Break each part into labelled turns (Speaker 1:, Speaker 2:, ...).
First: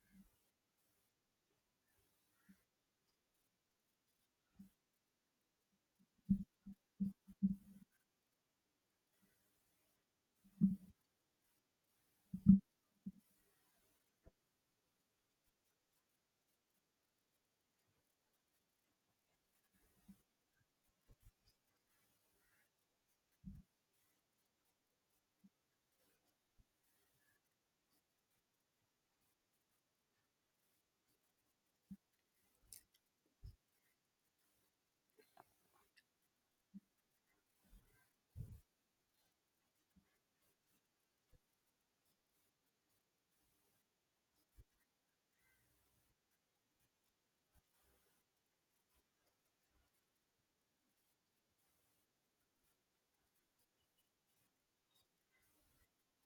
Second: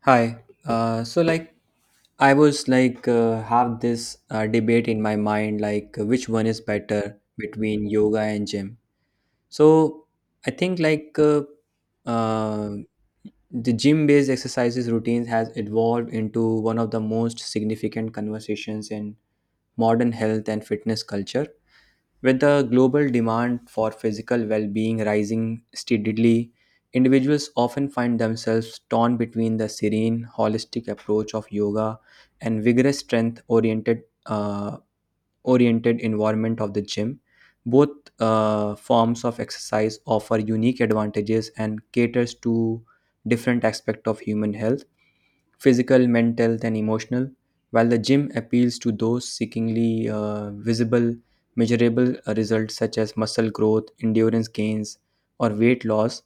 Speaker 1: Hi. So I was like have this debate in my mind like which one is better between yoga and gym. So I think like uh, the gym-based exercises routines has evolved into one of the most significant conversations in modern health and fitness culture. With the global demand for physical well-being rising steadily, individuals often find themselves torn between the serene, holistic approach of yoga and vigorous strength-oriented oriented environment of the gym. Both forms of exercise offer unique advantages and caters to different aspects of human health, physical, mental, then emotional, while the gym appeals to those seeking visible, measurable results such as muscle growth, endurance gains, or weight loss.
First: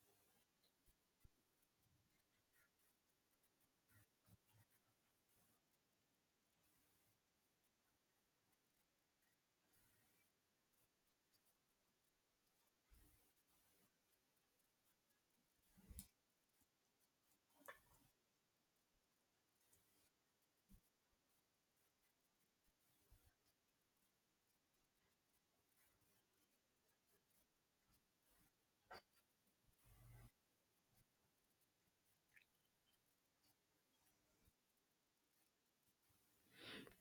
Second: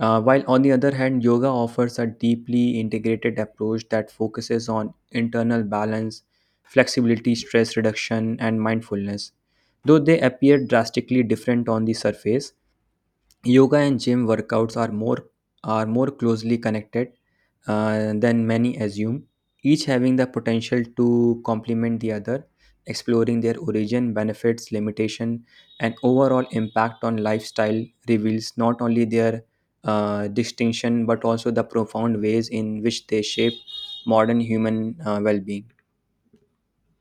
Speaker 1: While on the other hand, yoga offers a deeply integrated approach that focuses on internal balance, flexibility, stress reduction, and mindfulness. Though they appear drastically different on the surface, yoga and gym workouts are more closely connected than many assume, each having the potential to complement the other, exploring their origin benefits limitation and overall impact on lifestyle reveals not only their distinction but also the profound ways in which they shape modern human well-being.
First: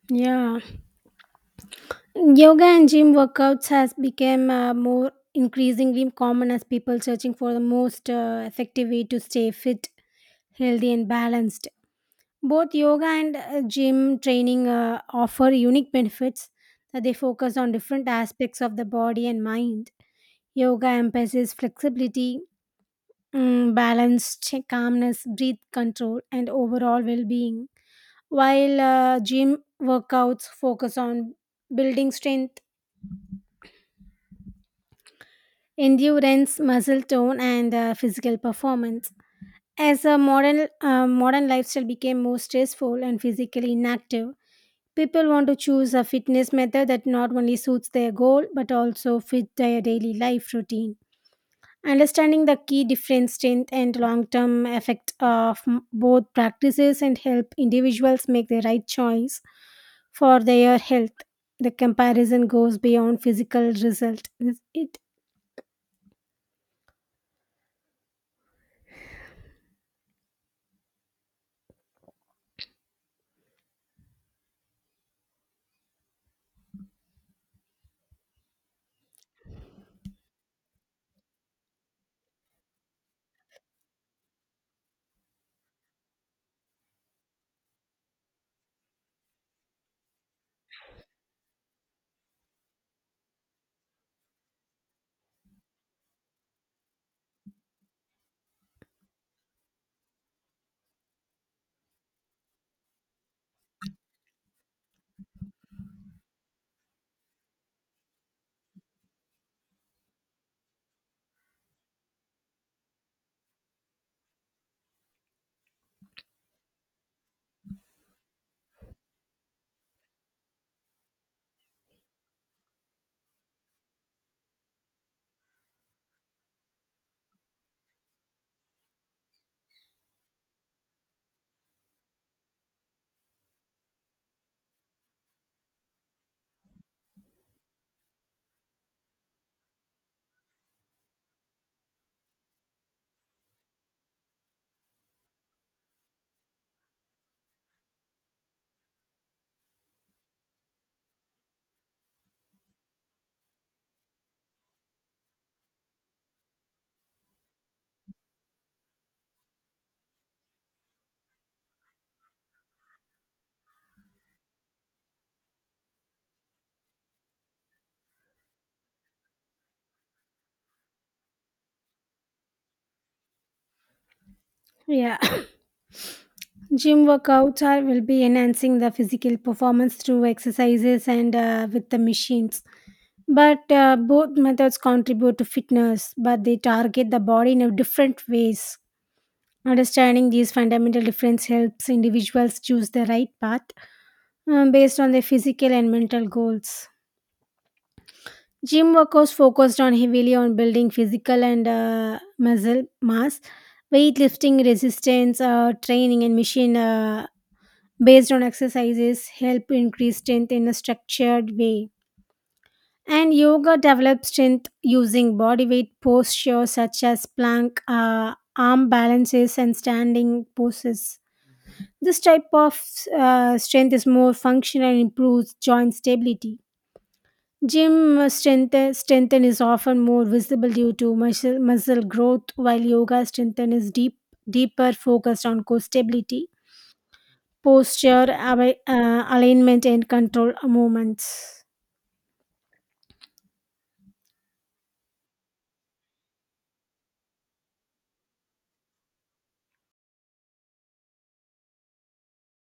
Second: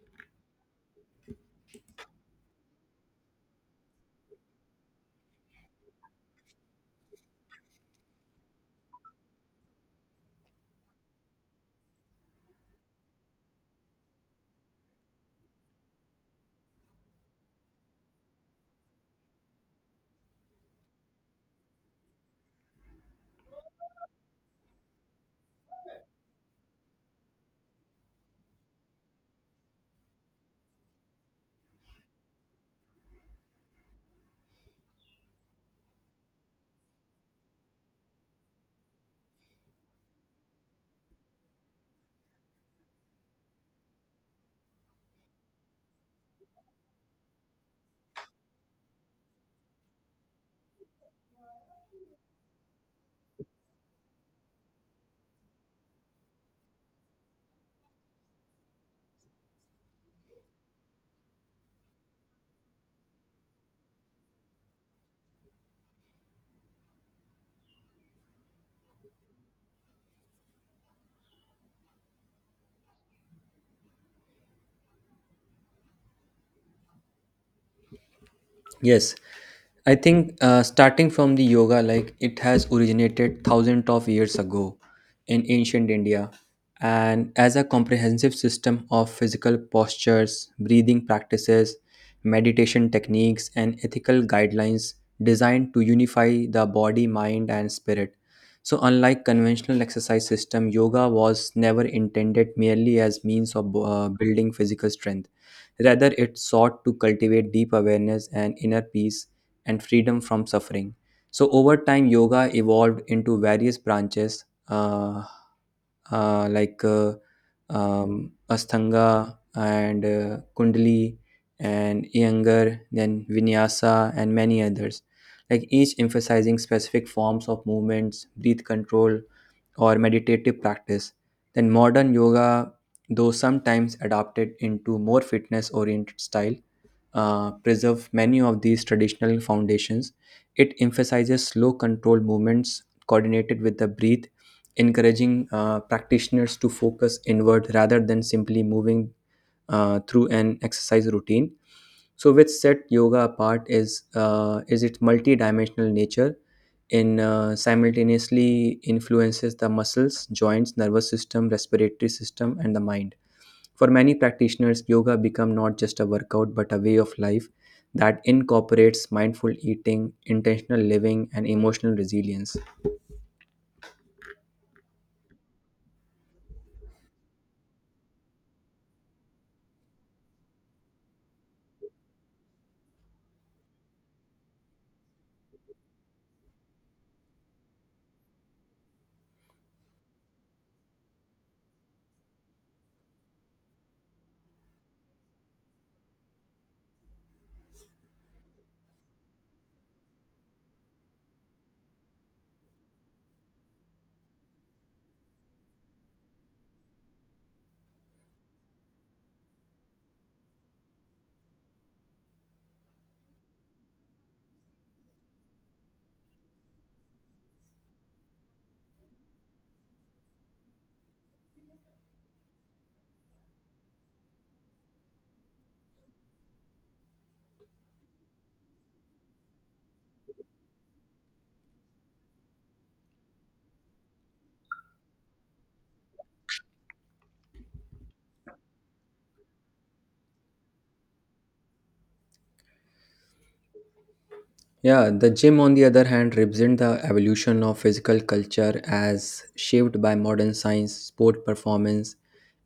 Speaker 2: Yeah, yoga and gym workouts has become more increasingly common as people searching for the most effective way to stay fit, healthy, and balanced. Both yoga and gym training offer unique benefits that they focus on different aspects of the body and mind. Yoga emphasizes flexibility, balance, calmness, breath control, and overall well-being, while gym workouts focus on building strength endurance, muscle tone, and physical performance. As a modern lifestyle became more stressful and physically inactive, people want to choose a fitness method that not only suits their goal but also fit their daily life routine. Understanding the key difference, strength, and long-term effect of both practices and help individuals make the right choice for their health. The comparison goes beyond physical result. Is it?
Speaker 1: Yes, I think starting from the yoga, like it has originated thousands of years ago in ancient India, and as a comprehensive system of physical postures, breathing practices, meditation techniques, and ethical guidelines designed to unify the body, mind, and spirit. So, unlike conventional exercise system, yoga was never intended merely as means of building physical strength. Rather, it sought to cultivate deep awareness and inner peace and freedom from suffering. So over time, yoga evolved into various branches uh, like uh, Ashtanga and Kundali and Iyengar, then Vinyasa and many others. Like each emphasizing specific forms of movements, breath control, or meditative practice. Then modern yoga, though sometimes adapted into more fitness-oriented style, preserve many of these traditional foundations. It emphasizes slow controlled movements coordinated with the breath, encouraging practitioners to focus inward rather than simply moving through an exercise routine. So, which set yoga apart is its multidimensional nature. In simultaneously influences the muscles, joints, nervous system, respiratory system, and the mind. For many practitioners, yoga become not just a workout but a way of life that incorporates mindful eating, intentional living, and emotional resilience.
Speaker 2: Yeah. Gym workouts are will be enhancing the physical performance through exercises and with the machines. But both methods contribute to fitness, but they target the body in a different ways. Understanding these fundamental difference helps individuals choose the right path based on their physical and mental goals. Gym workouts focused on heavily on building physical and muscle mass, weightlifting, resistance training, and machine based on exercises help increase strength in a structured way. And yoga develops strength using body weight postures such as plank, arm balances, and standing poses. This type of strength is more functional and improves joint stability. Gym strength strengthen is often more visible due to muscle growth, while yoga strengthen is deeper focused on core stability, posture, alignment, and control movements.
Speaker 1: Yeah, the gym, on the other hand, represents the evolution of physical culture as shaped by modern science, sport performance,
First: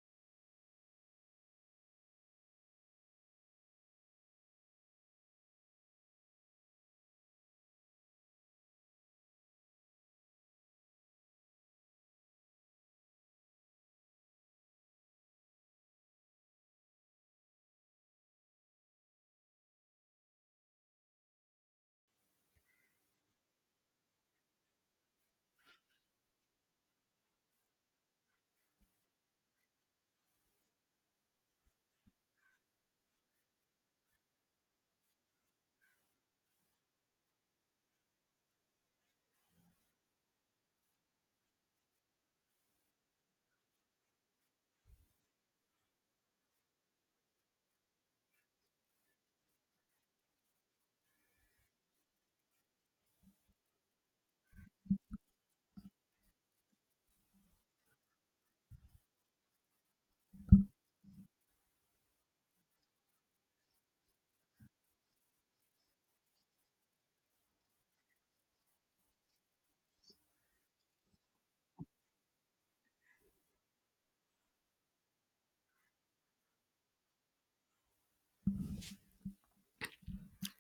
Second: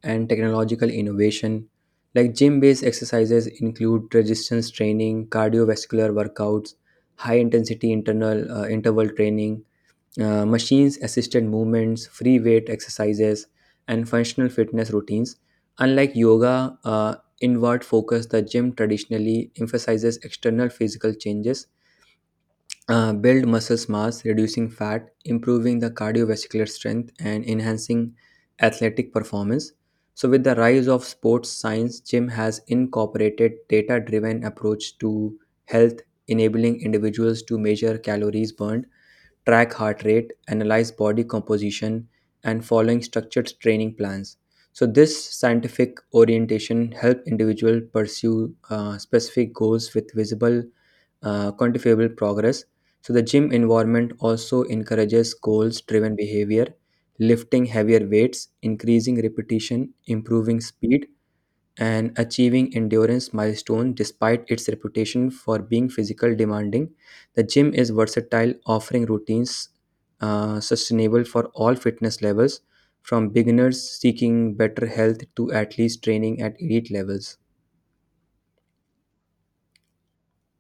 Speaker 1: and technological innovation. Like gym based exercises include resistance training, cardiovascular workouts, high intensity internal interval training, machines assisted movements, free weight exercises, and functional fitness routines. Unlike yoga, inward focus, the gym traditionally emphasizes external physical changes, build muscle mass, reducing fat, improving the cardiovascular strength, and enhancing athletic performance. So, with the rise of sports science, gym has incorporated data driven approach to health, enabling individuals to measure calories burned, track heart rate, analyze body composition, and following structured training plans. So this scientific orientation help individual pursue specific goals with visible, quantifiable progress. So the gym environment also encourages goals-driven behavior, lifting heavier weights, increasing repetition, improving speed, and achieving endurance milestones despite its reputation for being physical demanding. The gym is versatile, offering routines sustainable for all fitness levels, from beginners seeking better health to athletes training at elite levels.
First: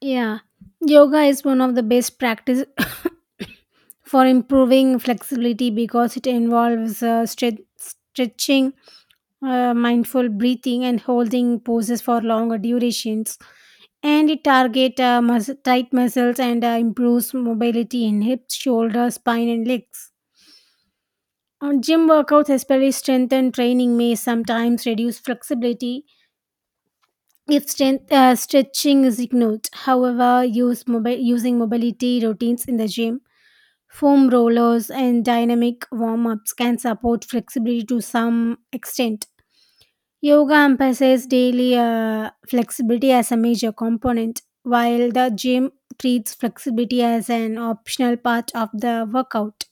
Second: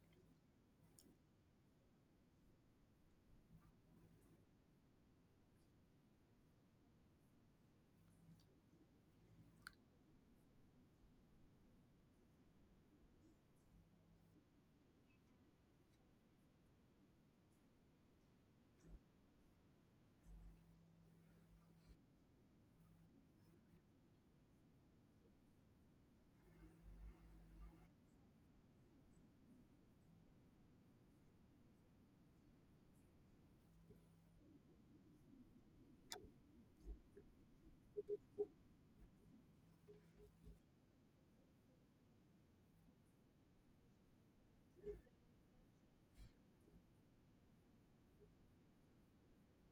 Speaker 2: Yeah, yoga is one of the best practice for improving flexibility because it involves stretching, mindful breathing, and holding poses for longer durations. And it target tight muscles and improves mobility in hips, shoulders, spine, and legs. On gym workouts, especially strength and training may sometimes reduce flexibility if strength, stretching is ignored. However, use using mobility routines in the gym, foam rollers and dynamic warm-ups can support flexibility to some extent. Yoga emphasizes daily flexibility as a major component, while the gym treats flexibility as an optional part of the workout.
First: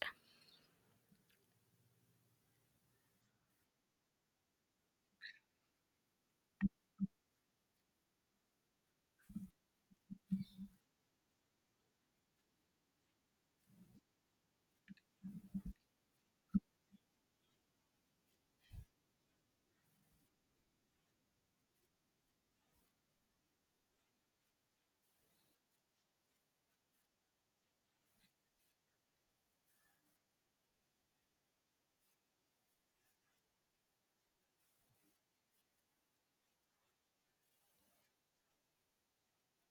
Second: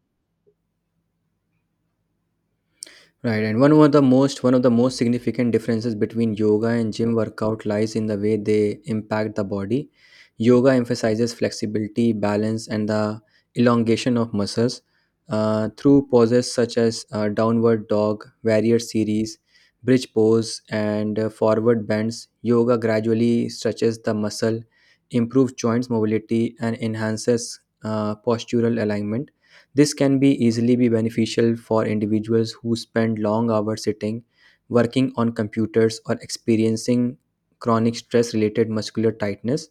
Speaker 1: Right, and one of the most significant differences between yoga and gym workout lies in the way they impact the body. Yoga emphasizes flexibility, balance, and the elongation of muscles through poses such as downward dog, warrior series, bridge pose, and forward bends. Yoga gradually stretches the muscle, improves joints mobility, and enhances postural alignment. This can be easily be beneficial for individuals who spend long hours sitting, working on computers, or experiencing chronic stress related muscular tightness.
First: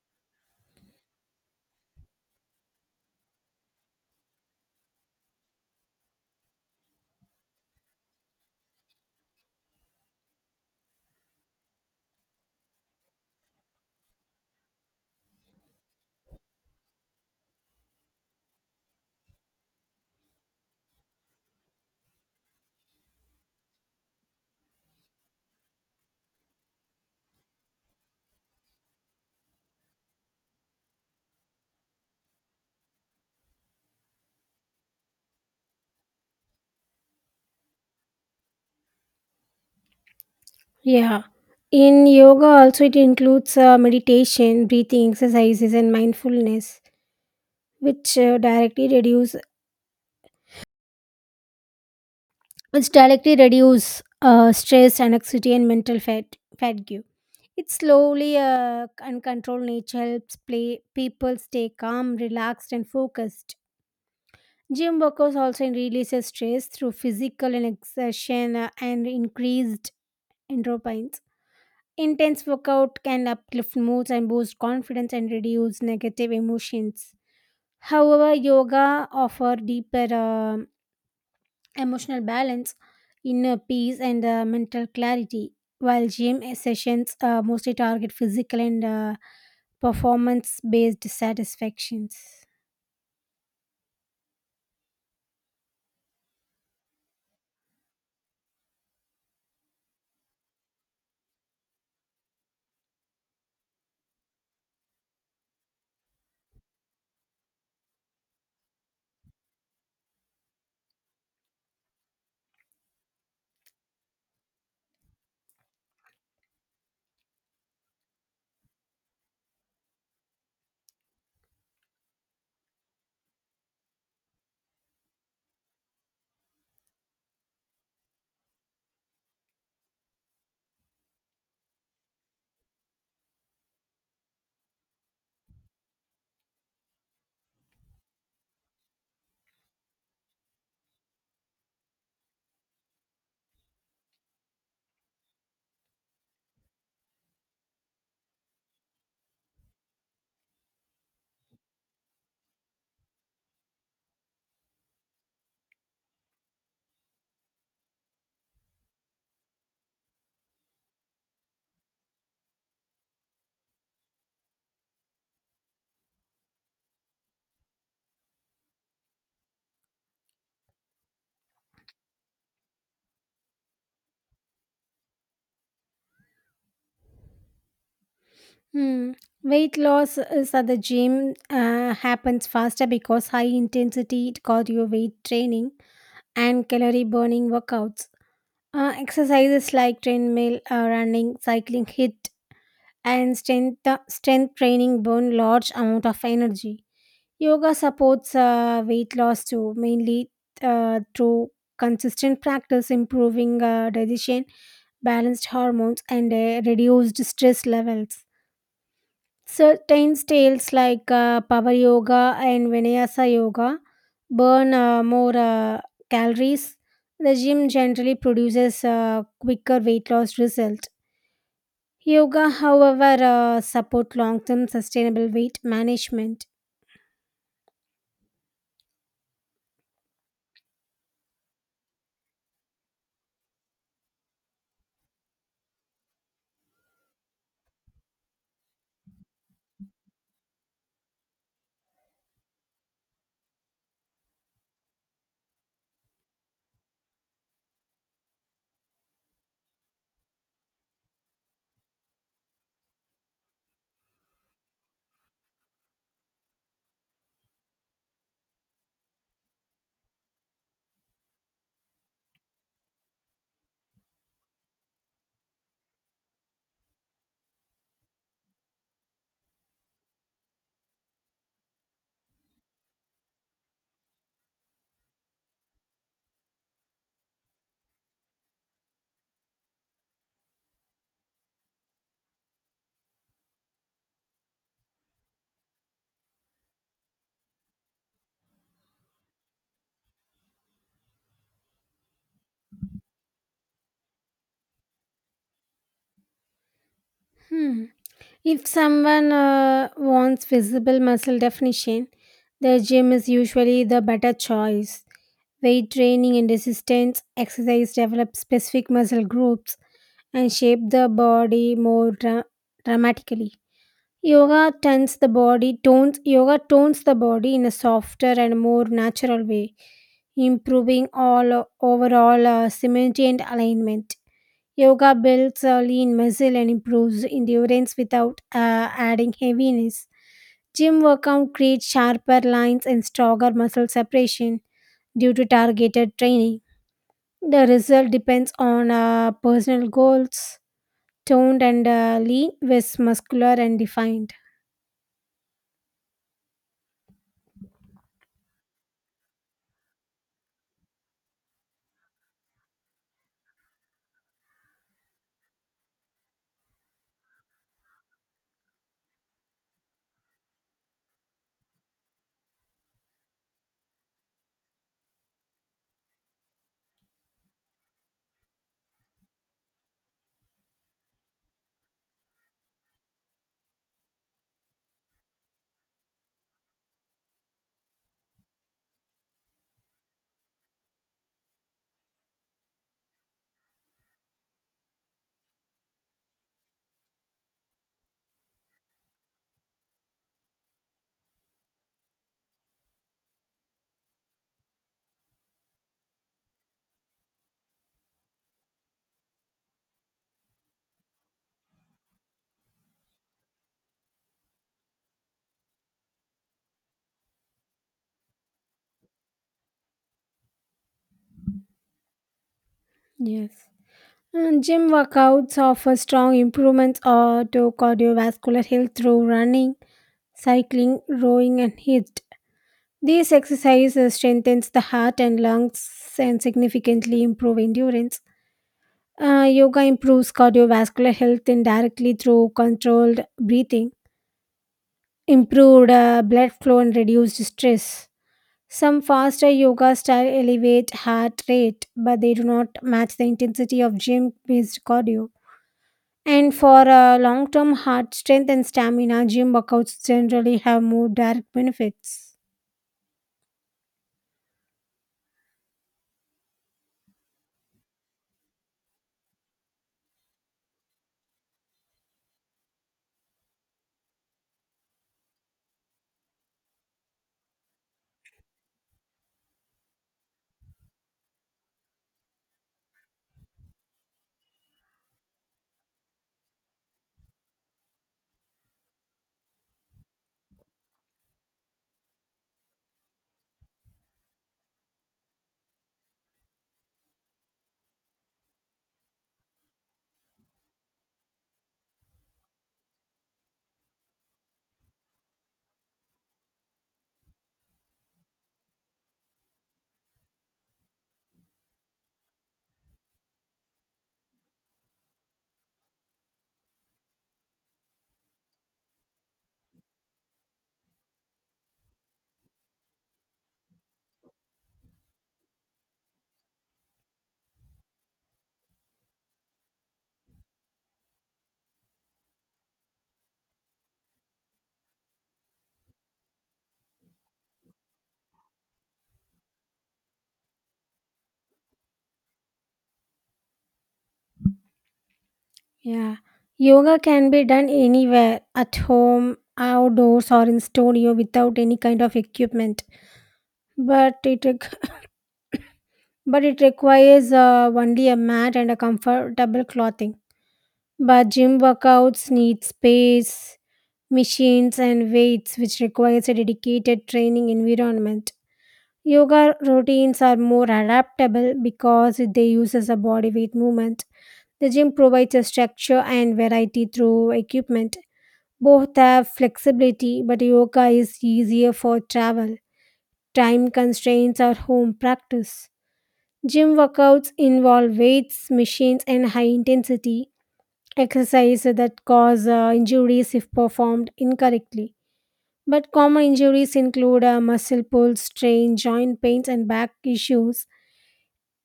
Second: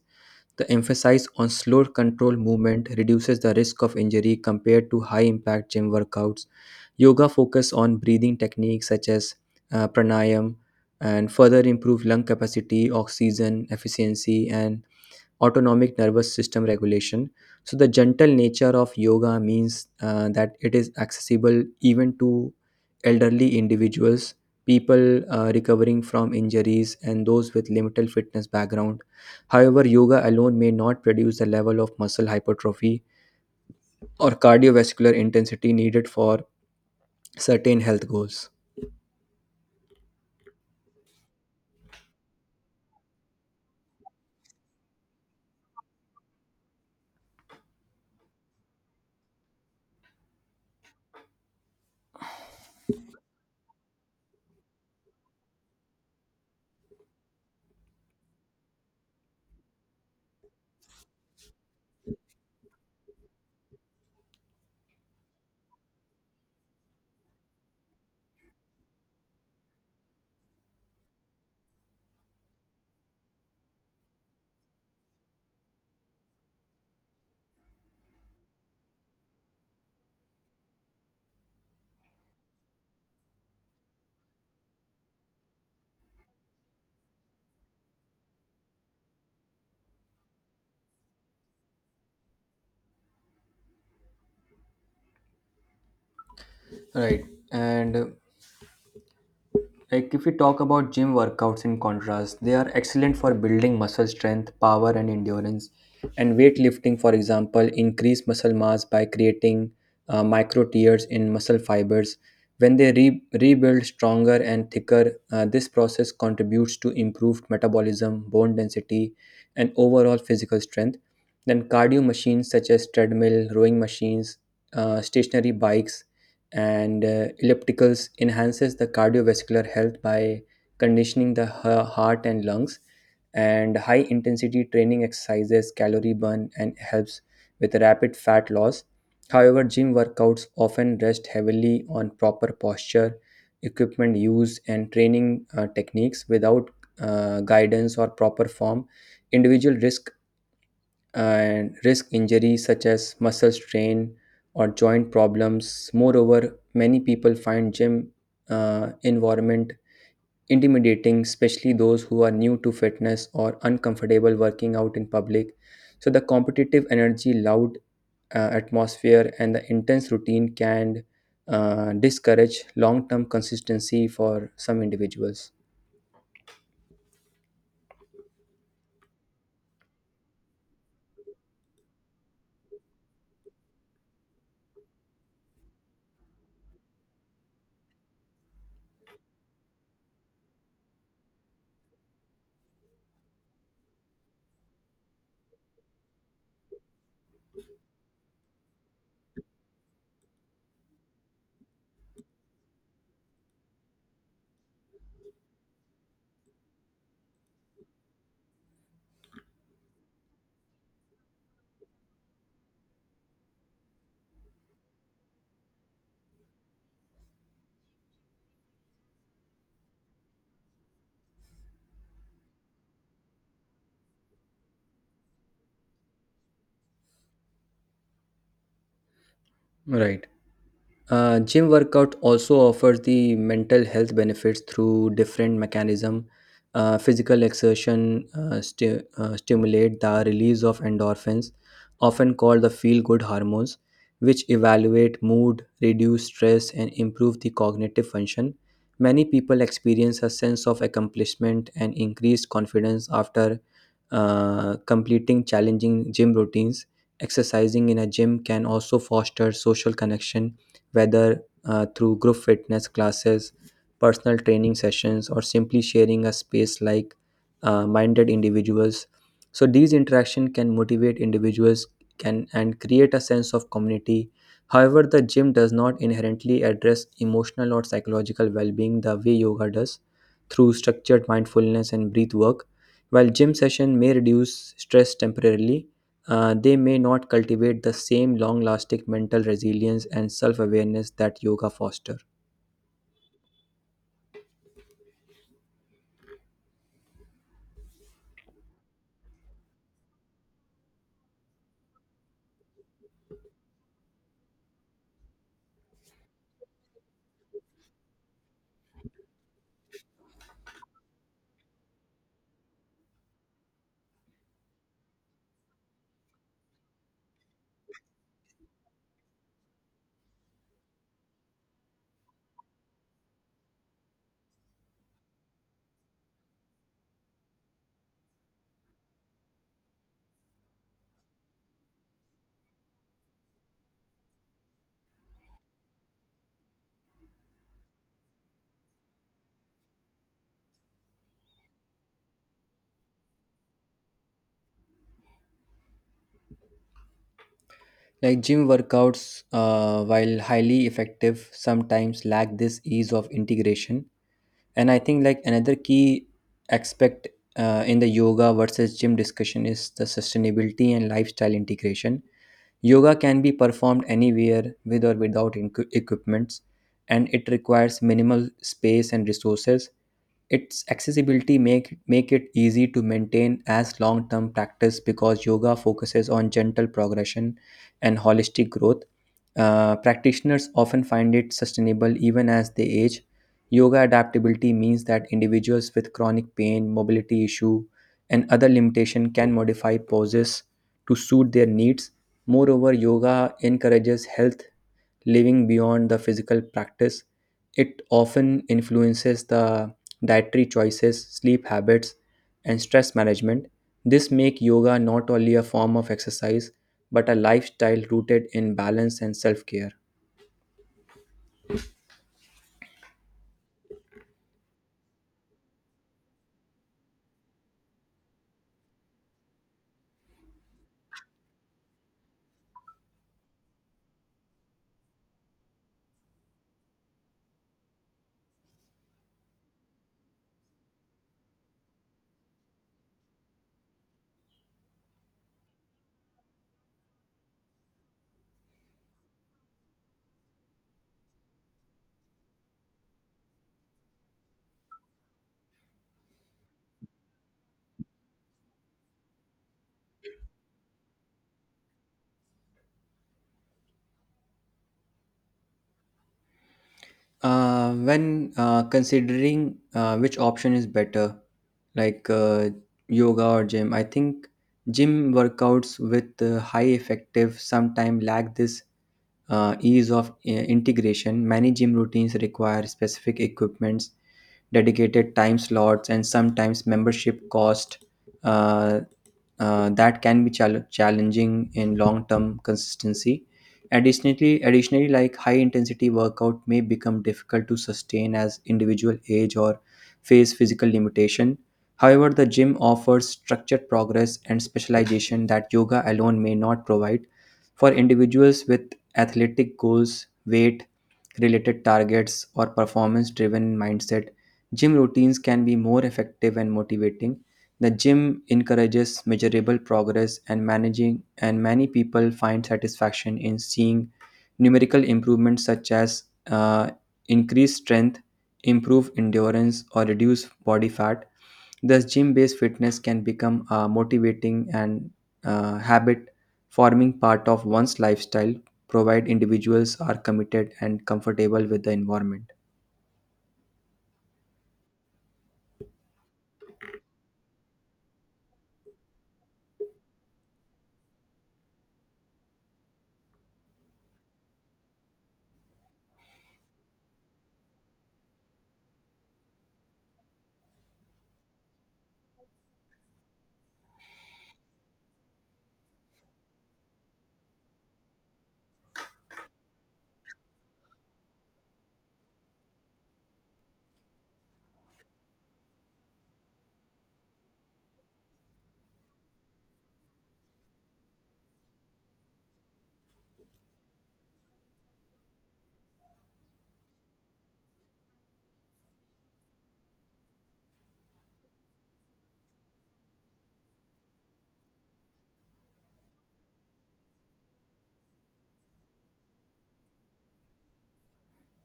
Speaker 1: The emphasis on slow control movement reduces the risk of injury compared to high impact gym workouts. Yoga focus on breathing techniques such as pranayam and further improve lung capacity, oxygen efficiency, and autonomic nervous system regulation. So, the gentle nature of yoga means that it is accessible even to elderly individuals, people recovering from injuries, and those with limited fitness background. However, yoga alone may not produce the level of muscle hypertrophy or cardiovascular intensity needed for certain health goals.
Speaker 2: Yeah, in yoga also it includes meditation breathing exercises and mindfulness which uh, directly reduce which directly reduce stress, anxiety, and mental fatigue. Its slowly and controlled nature helps play people stay calm, relaxed, and focused. Gym workers also releases stress through physical and exertion and increased endorphins. Intense workout can uplift moods and boost confidence and reduce negative emotions. However, yoga offer deeper emotional balance, inner peace, and mental clarity, while gym sessions mostly target physical and performance based satisfactions.
Speaker 1: Right, and like if we talk about gym workouts in contrast, they are excellent for building muscle strength, power and endurance. And weightlifting, for example, increase muscle mass by creating micro tears in muscle fibers. When they rebuild stronger and thicker, this process contributes to improved metabolism, bone density, and overall physical strength. Then cardio machines such as treadmill, rowing machines, stationary bikes, and ellipticals enhances the cardiovascular health by conditioning the heart and lungs, and high intensity training exercises calorie burn and helps with rapid fat loss. However, gym workouts often rest heavily on proper posture, equipment use, and training techniques. Without guidance or proper form, individual risk and risk injuries such as muscle strain or joint problems. Moreover, many people find gym environment intimidating, especially those who are new to fitness or uncomfortable working out in public. So the competitive energy, loud atmosphere, and the intense routine can discourage long-term consistency for some individuals.
Speaker 2: Hmm. Weight loss is at the gym happens faster because high intensity cardio weight training and calorie burning workouts. Exercises like treadmill, running, cycling hit and strength training burn large amount of energy. Yoga supports weight loss too, mainly through consistent practice improving digestion, balanced hormones and reduced stress levels. Certain styles like power yoga and vinyasa yoga burn more calories. The gym generally produces quicker weight loss result. Yoga, however, support long-term sustainable weight management.
Speaker 1: Right. Gym workout also offers the mental health benefits through different mechanism. Physical exertion stimulate the release of endorphins, often called the feel-good hormones, which evaluate mood, reduce stress, and improve the cognitive function. Many people experience a sense of accomplishment and increased confidence after completing challenging gym routines. Exercising in a gym can also foster social connection, whether through group fitness classes, personal training sessions, or simply sharing a space like minded individuals. So these interaction can motivate individuals can and create a sense of community. However, the gym does not inherently address emotional or psychological well-being the way yoga does through structured mindfulness and breath work. While gym session may reduce stress temporarily, they may not cultivate the same long lasting mental resilience and self awareness that yoga foster.
Speaker 2: Hmm. If someone wants visible muscle definition, the gym is usually the better choice. Weight training and resistance exercise develop specific muscle groups and shape the body more dramatically. Yoga tones the body in a softer and more natural way, improving all overall symmetry and alignment. Yoga builds a lean muscle and improves endurance without adding heaviness. Gym workout creates sharper lines and stronger muscle separation due to targeted training. The result depends on personal goals. Toned and lean, with muscular and defined.
Speaker 1: Like gym workouts, while highly effective, sometimes lack this ease of integration. And I think like another key aspect in the yoga versus gym discussion is the sustainability and lifestyle integration. Yoga can be performed anywhere with or without equipments, and it requires minimal space and resources. Its accessibility make it easy to maintain as long-term practice because yoga focuses on gentle progression and holistic growth. Practitioners often find it sustainable even as they age. Yoga adaptability means that individuals with chronic pain, mobility issue, and other limitation can modify poses to suit their needs. Moreover, yoga encourages health living beyond the physical practice. It often influences the dietary choices, sleep habits, and stress management. This make yoga not only a form of exercise but a lifestyle rooted in balance and self-care.
Speaker 2: Yes. And gym workouts offer strong improvements to cardiovascular health through running, cycling, rowing, and HIIT. These exercises strengthens the heart and lungs and significantly improve endurance. Yoga improves cardiovascular health indirectly through controlled breathing, improved blood flow, and reduced stress. Some faster yoga style elevate heart rate, but they do not match the intensity of gym-based cardio. And for long term heart strength and stamina, gym workouts generally have more direct benefits.
Speaker 1: When considering which option is better, like uh, yoga or gym, I think gym workouts with high effective sometimes lack this ease of integration. Many gym routines require specific equipments, dedicated time slots, and sometimes membership cost uh, that can be challenging in long-term consistency. Additionally, like high-intensity workout may become difficult to sustain as individual age or face physical limitation. However, the gym offers structured progress and specialization that yoga alone may not provide. For individuals with athletic goals, weight related targets, or performance driven mindset, gym routines can be more effective and motivating. The gym encourages measurable progress and managing, and many people find satisfaction in seeing numerical improvements such as uh, increased strength, improved endurance, or reduced body fat. Thus, gym based fitness can become a motivating and habit forming part of one's lifestyle, provide individuals are committed and comfortable with the environment.
Speaker 2: Yeah. Yoga can be done anywhere at home, outdoors, or in studio without any kind of equipment. But it, req- but it requires only a mat and a comfortable clothing. But gym workouts need space, machines, and weights, which requires a dedicated training environment. Yoga routines are more adaptable because they use as a body weight movement. The gym provides a structure and variety through equipment. Both have flexibility, but yoga is easier for travel, time constraints, or home practice. Gym workouts involve weights, machines, and high intensity exercise that cause injuries if performed incorrectly. But common injuries include muscle pulls, strain, joint pains, and back issues.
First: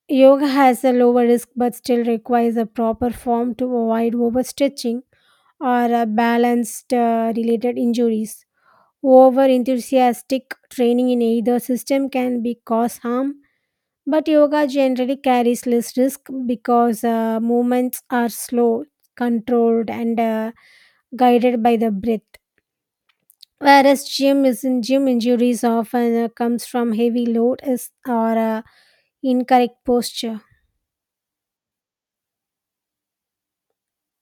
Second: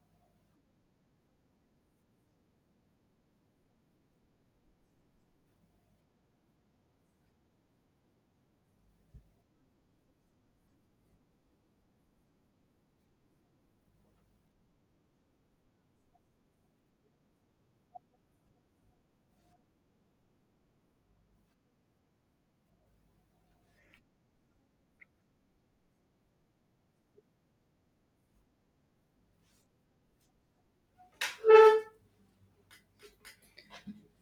Speaker 2: Yoga has a lower risk but still requires a proper form to avoid overstretching or balanced related injuries. Over enthusiastic training in either system can be cause harm, but yoga generally carries less risk because movements are slow, controlled, and guided by the breath. Whereas gym is in gym injuries often comes from heavy load is or incorrect posture.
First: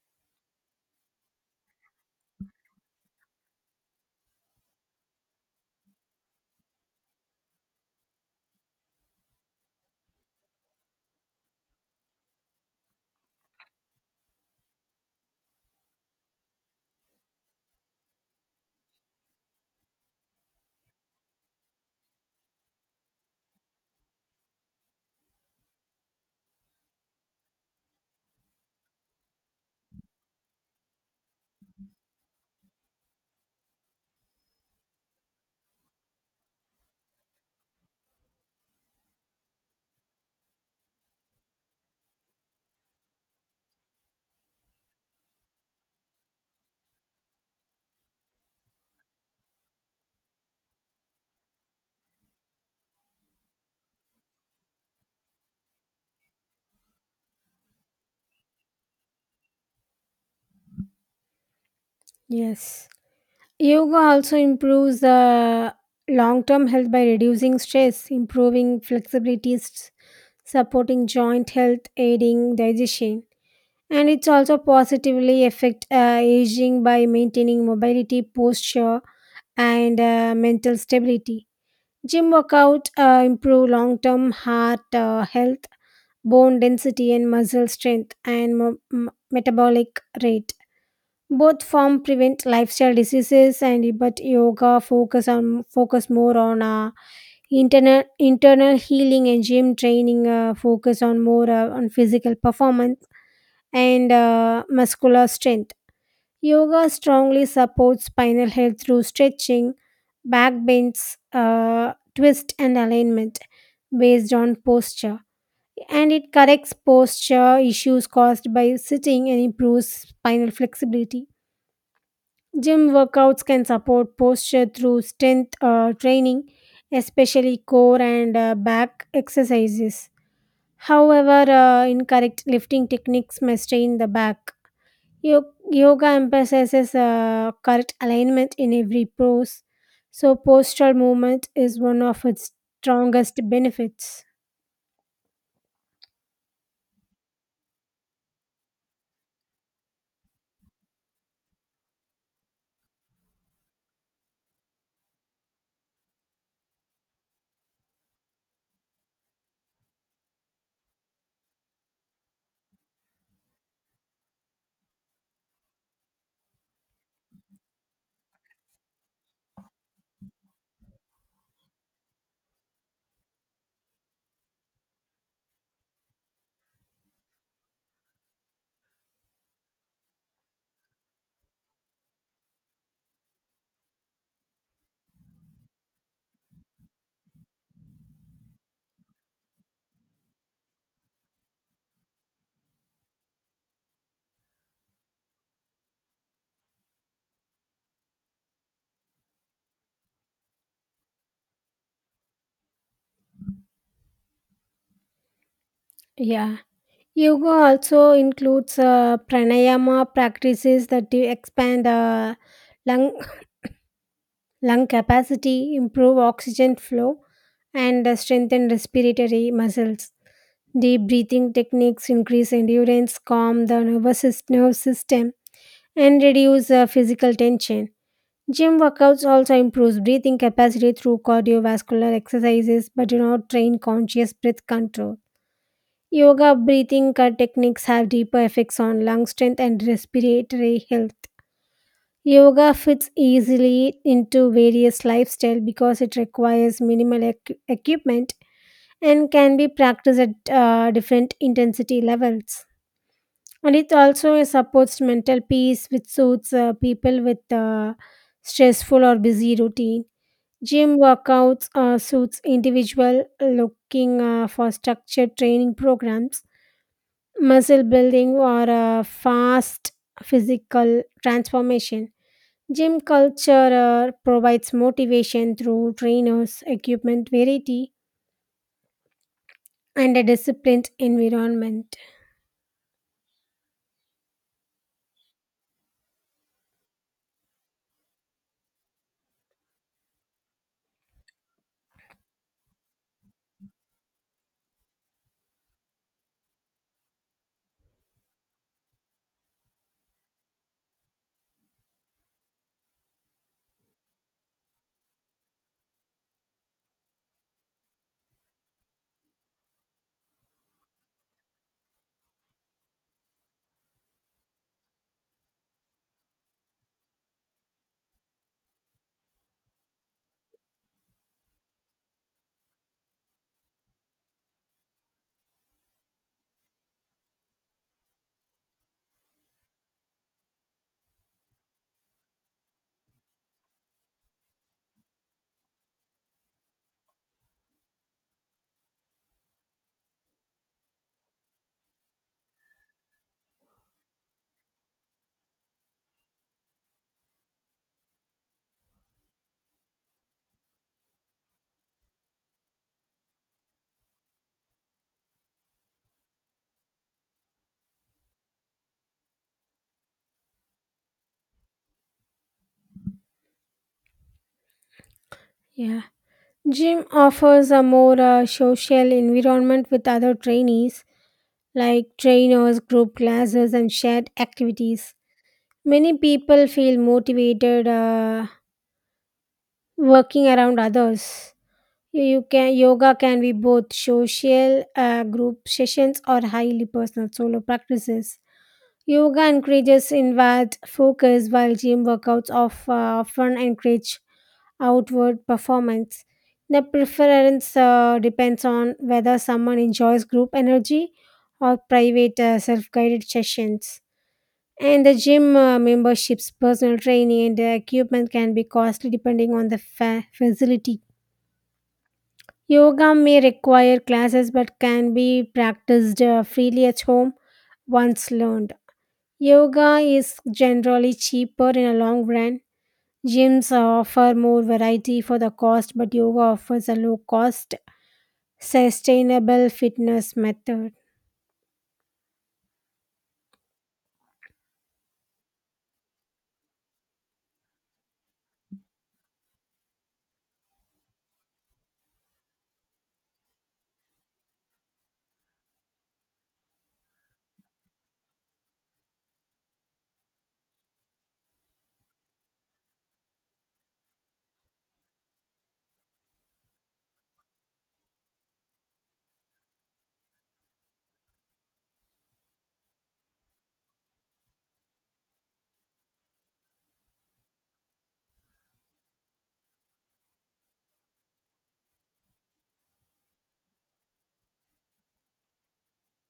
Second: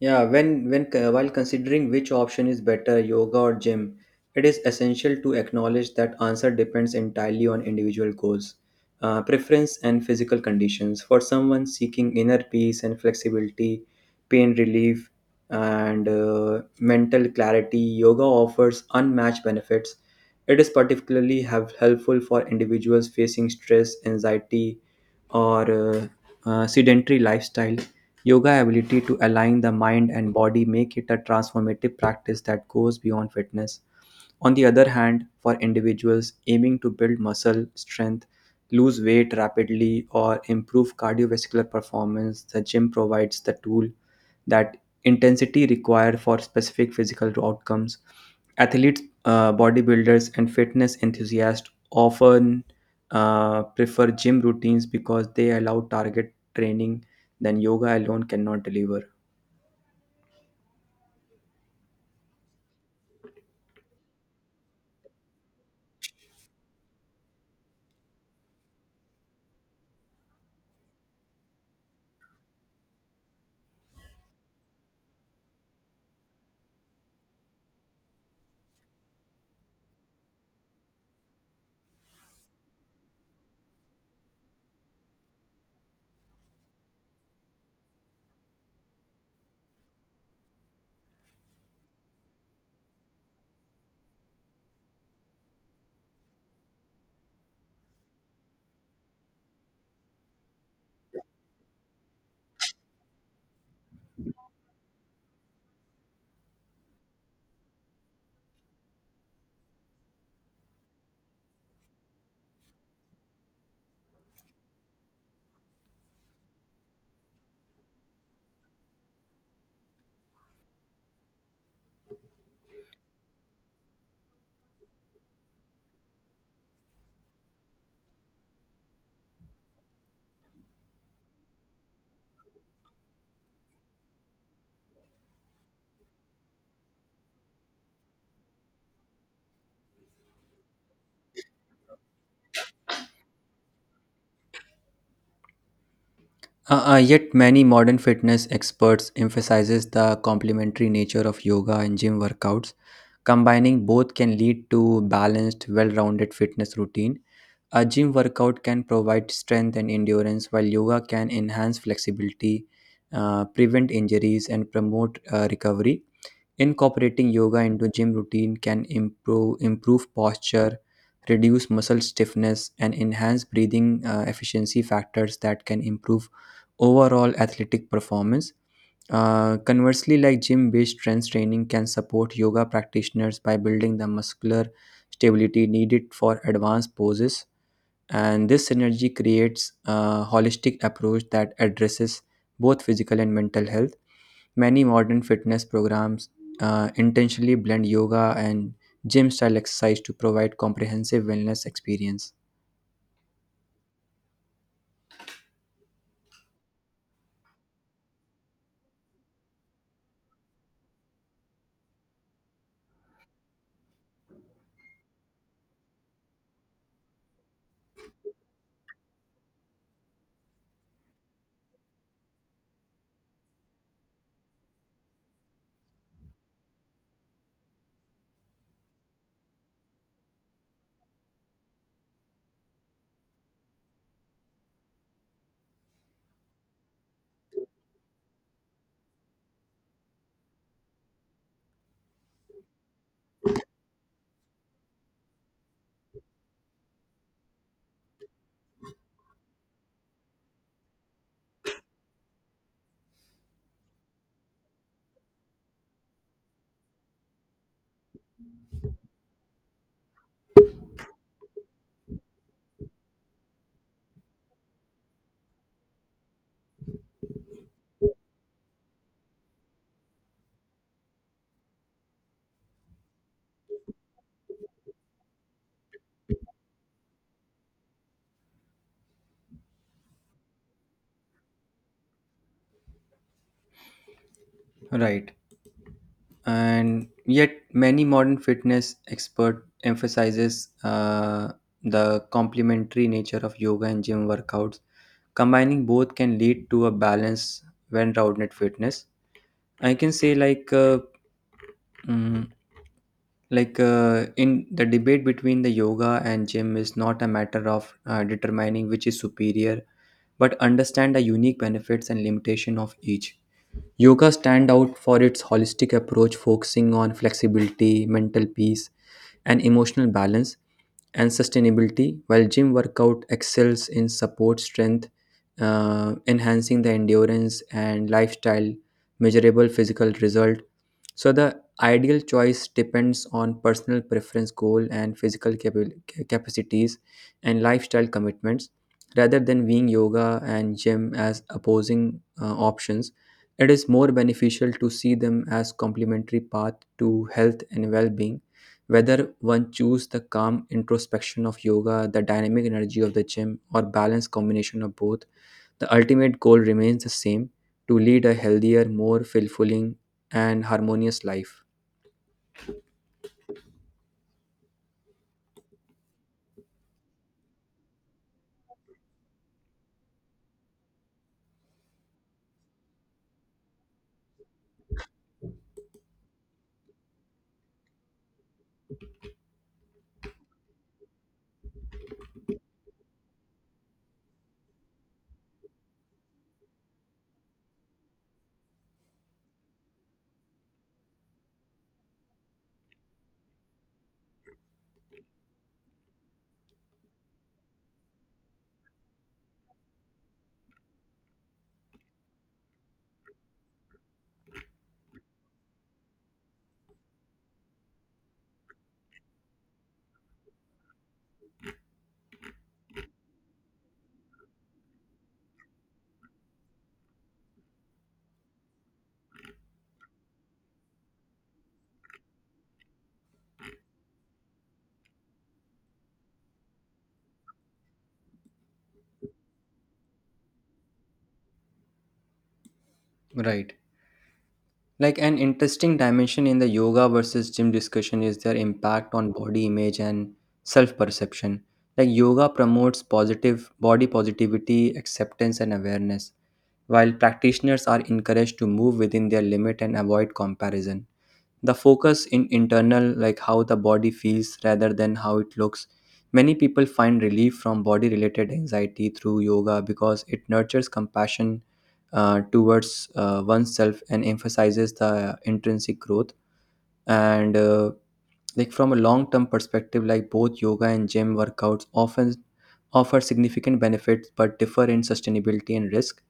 Speaker 1: Yeah, while considering which option is better, yoga or gym, it is essential to acknowledge that answer depends entirely on individual goals, preference, and physical conditions. For someone seeking inner peace and flexibility, pain relief, and mental clarity, yoga offers unmatched benefits. It is particularly have helpful for individuals facing stress, anxiety, or sedentary lifestyle. Yoga ability to align the mind and body make it a transformative practice that goes beyond fitness. On the other hand, for individuals aiming to build muscle strength, lose weight rapidly, or improve cardiovascular performance, the gym provides the tool that intensity required for specific physical outcomes. Athletes, bodybuilders, and fitness enthusiasts often prefer gym routines because they allow target training than yoga alone cannot deliver.
Speaker 2: Yes. Yoga also improves the long term health by reducing stress, improving flexibility, supporting joint health, aiding digestion. And it's also positively affect aging by maintaining mobility, posture, and mental stability. Gym workout improve long term heart health, bone density, and muscle strength, and metabolic rate. Both form prevent lifestyle diseases, and but yoga focus more on internal healing, and gym training focus on more on physical performance and muscular strength. Yoga strongly supports spinal health through stretching, back bends, twist, and alignment based on posture. And it corrects posture issues caused by sitting and improves spinal flexibility. Gym workouts can support posture through strength training, especially core and back exercises. However, incorrect lifting techniques may strain the back. Yoga emphasizes correct alignment in every pose, so postural movement is one of its strongest benefits.
Speaker 1: Yet many modern fitness experts emphasizes the complementary nature of yoga and gym workouts. Combining both can lead to balanced, well-rounded fitness routine. A gym workout can provide strength and endurance, while yoga can enhance flexibility, prevent injuries, and promote recovery. Incorporating yoga into gym routine can improve posture, reduce muscle stiffness, and enhance breathing efficiency factors that can improve overall athletic performance. Conversely, like gym-based strength training can support yoga practitioners by building the muscular stability needed for advanced poses, and this synergy creates a holistic approach that addresses both physical and mental health. Many modern fitness programs intentionally blend yoga and gym style exercise to provide comprehensive wellness experience.
Speaker 2: Yeah. Yoga also includes pranayama practices that do expand lung lung capacity, improve oxygen flow, and strengthen respiratory muscles. Deep breathing techniques increase endurance, calm the nerve system, and reduce physical tension. Gym workouts also improves breathing capacity through cardiovascular exercises but do not train conscious breath control. Yoga breathing techniques have deeper effects on lung strength and respiratory health. Yoga fits easily into various lifestyle because it requires minimal equipment and can be practiced at different intensity levels. And it also supports mental peace, which suits people with stressful or busy routine. Gym workouts suits individual looking for structured training programs, muscle building, or fast physical transformation. Gym culture provides motivation through trainers, equipment variety, and a disciplined environment.
Speaker 1: Right. And yet many modern fitness expert emphasizes the complementary nature of yoga and gym workouts. Combining both can lead to a balance when rounded fitness. I can say like mm, like in the debate between the yoga and gym is not a matter of determining which is superior but understand the unique benefits and limitation of each. Yoga stand out for its holistic approach focusing on flexibility mental peace and emotional balance and sustainability, while gym workout excels in support strength, enhancing the endurance and lifestyle measurable physical result. So the ideal choice depends on personal preference, goal, and physical capacities and lifestyle commitments. Rather than viewing yoga and gym as opposing options, it is more beneficial to see them as complementary path to health and well-being. Whether one choose the calm introspection of yoga, the dynamic energy of the gym, or balanced combination of both, the ultimate goal remains the same: to lead a healthier, more fulfilling, and harmonious life.
Speaker 2: Yeah. Gym offers a more social environment with other trainees, like trainers, group classes, and shared activities. Many people feel motivated working around others. You can yoga can be both social group sessions or highly personal solo practices. Yoga encourages inward focus, while gym workouts often encourage outward performance. The preference depends on whether someone enjoys group energy or private self guided sessions. And the gym memberships, personal training, and equipment can be costly depending on the facility. Yoga may require classes but can be practiced freely at home once learned. Yoga is generally cheaper in a long run. Gyms offer more variety for the cost, but yoga offers a low cost, sustainable fitness method.
Speaker 1: Right. Like an interesting dimension in the yoga versus gym discussion is their impact on body image and self perception. Like yoga promotes positive body positivity, acceptance, and awareness, while practitioners are encouraged to move within their limit and avoid comparison. The focus in internal like how the body feels rather than how it looks. Many people find relief from body related anxiety through yoga because it nurtures compassion towards oneself and emphasizes the intrinsic growth. And Like from a long term perspective, like both yoga and gym workouts often offer significant benefits but differ in sustainability and risk.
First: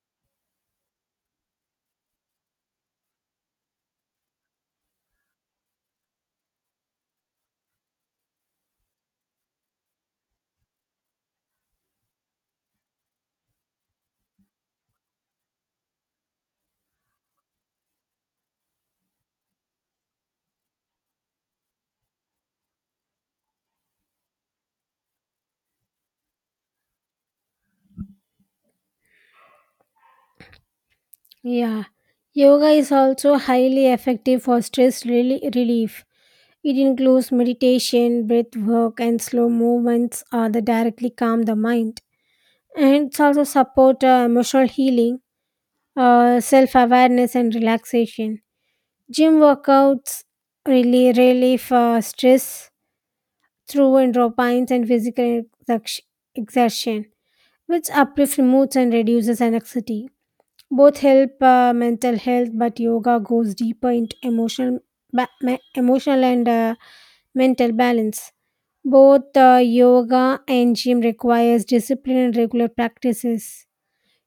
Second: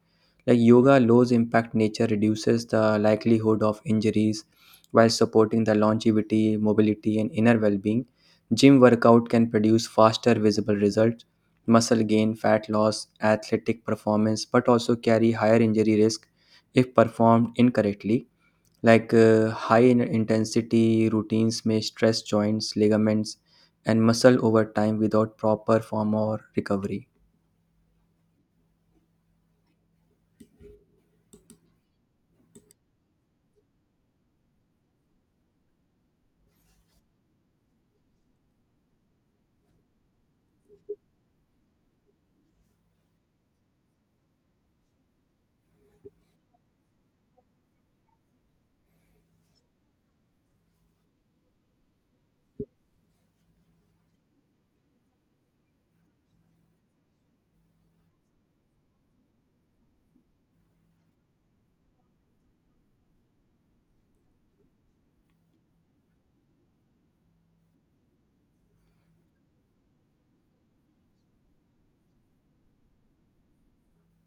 Speaker 1: Like yoga, lows impact nature reduces the likelihood of injuries while supporting the longevity, mobility, and inner well being. Gym workout can produce faster visible results, muscle gain, fat loss, athletic performance, but also carry higher injury risk if performed incorrectly. Like intensity routines may stress joints, ligaments, and muscle over time without proper form or recovery.
Speaker 2: Yeah. Yoga is also highly effective for stress relief. It includes meditation, breath work, and slow movements that directly calm the mind. And it's also support emotional healing, self awareness, and relaxation. Gym workouts really relieve stress through endorphins and physical exerc- exertion, which uplifts moods and reduces anxiety. Both help mental health, but yoga goes deeper into emotional and mental balance. Both yoga and gym requires discipline and regular practices.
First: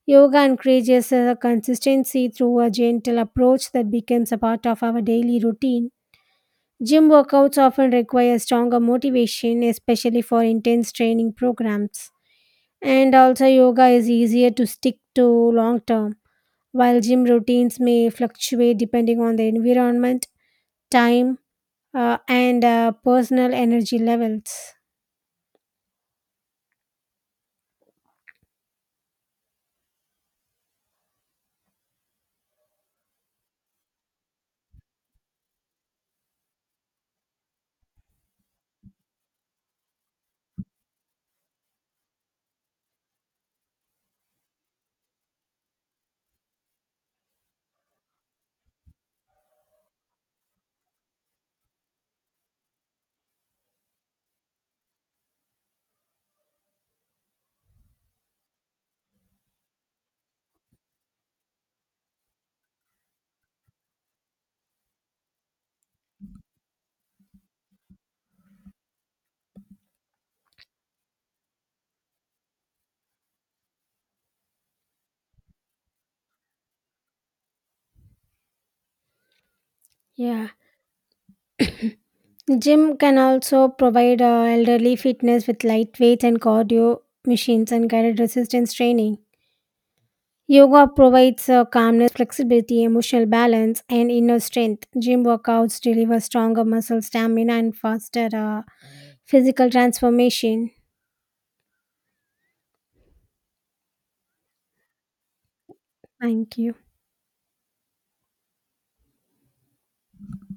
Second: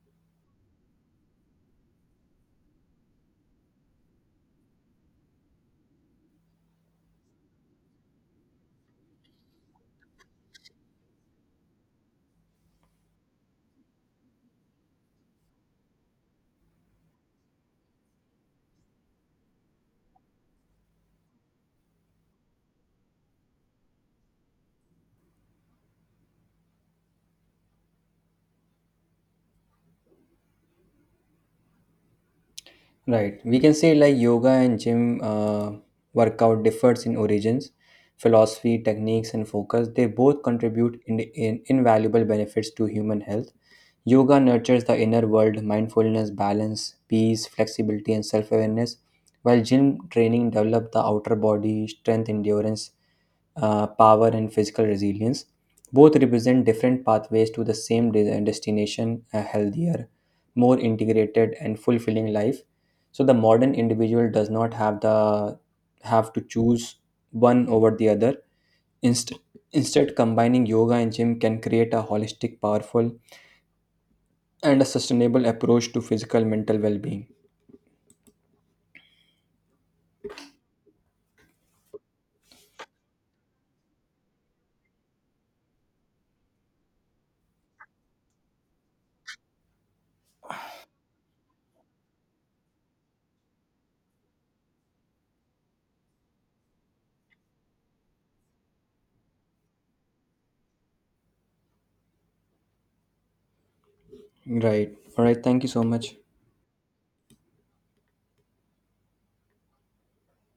Speaker 2: Yoga encourages consistency through a gentle approach that becomes a part of our daily routine. Gym workouts often require stronger motivation, especially for intense training programs. And also, yoga is easier to stick to long term, while gym routines may fluctuate depending on the environment, time, and personal energy levels.
Speaker 1: Right. We can say like yoga and gym workout differs in origins, philosophy, techniques, and focus. They both contribute in invaluable benefits to human health. Yoga nurtures the inner world, mindfulness, balance, peace, flexibility, and self awareness, while gym training develops the outer body, strength, endurance, power and physical resilience. Both represent different pathways to the same destination: a healthier, more integrated and fulfilling life. So the modern individual does not have the have to choose one over the other. Inst- Instead, combining yoga and gym can create a holistic powerful and a sustainable approach to physical mental well-being.
Speaker 2: Yeah. Gym can also provide elderly fitness with lightweight and cardio machines and guided resistance training. Yoga provides calmness, flexibility, emotional balance, and inner strength. Gym workouts deliver stronger muscle stamina and faster physical transformation.
Speaker 1: Right, all right, thank you so much.
Speaker 2: Thank you.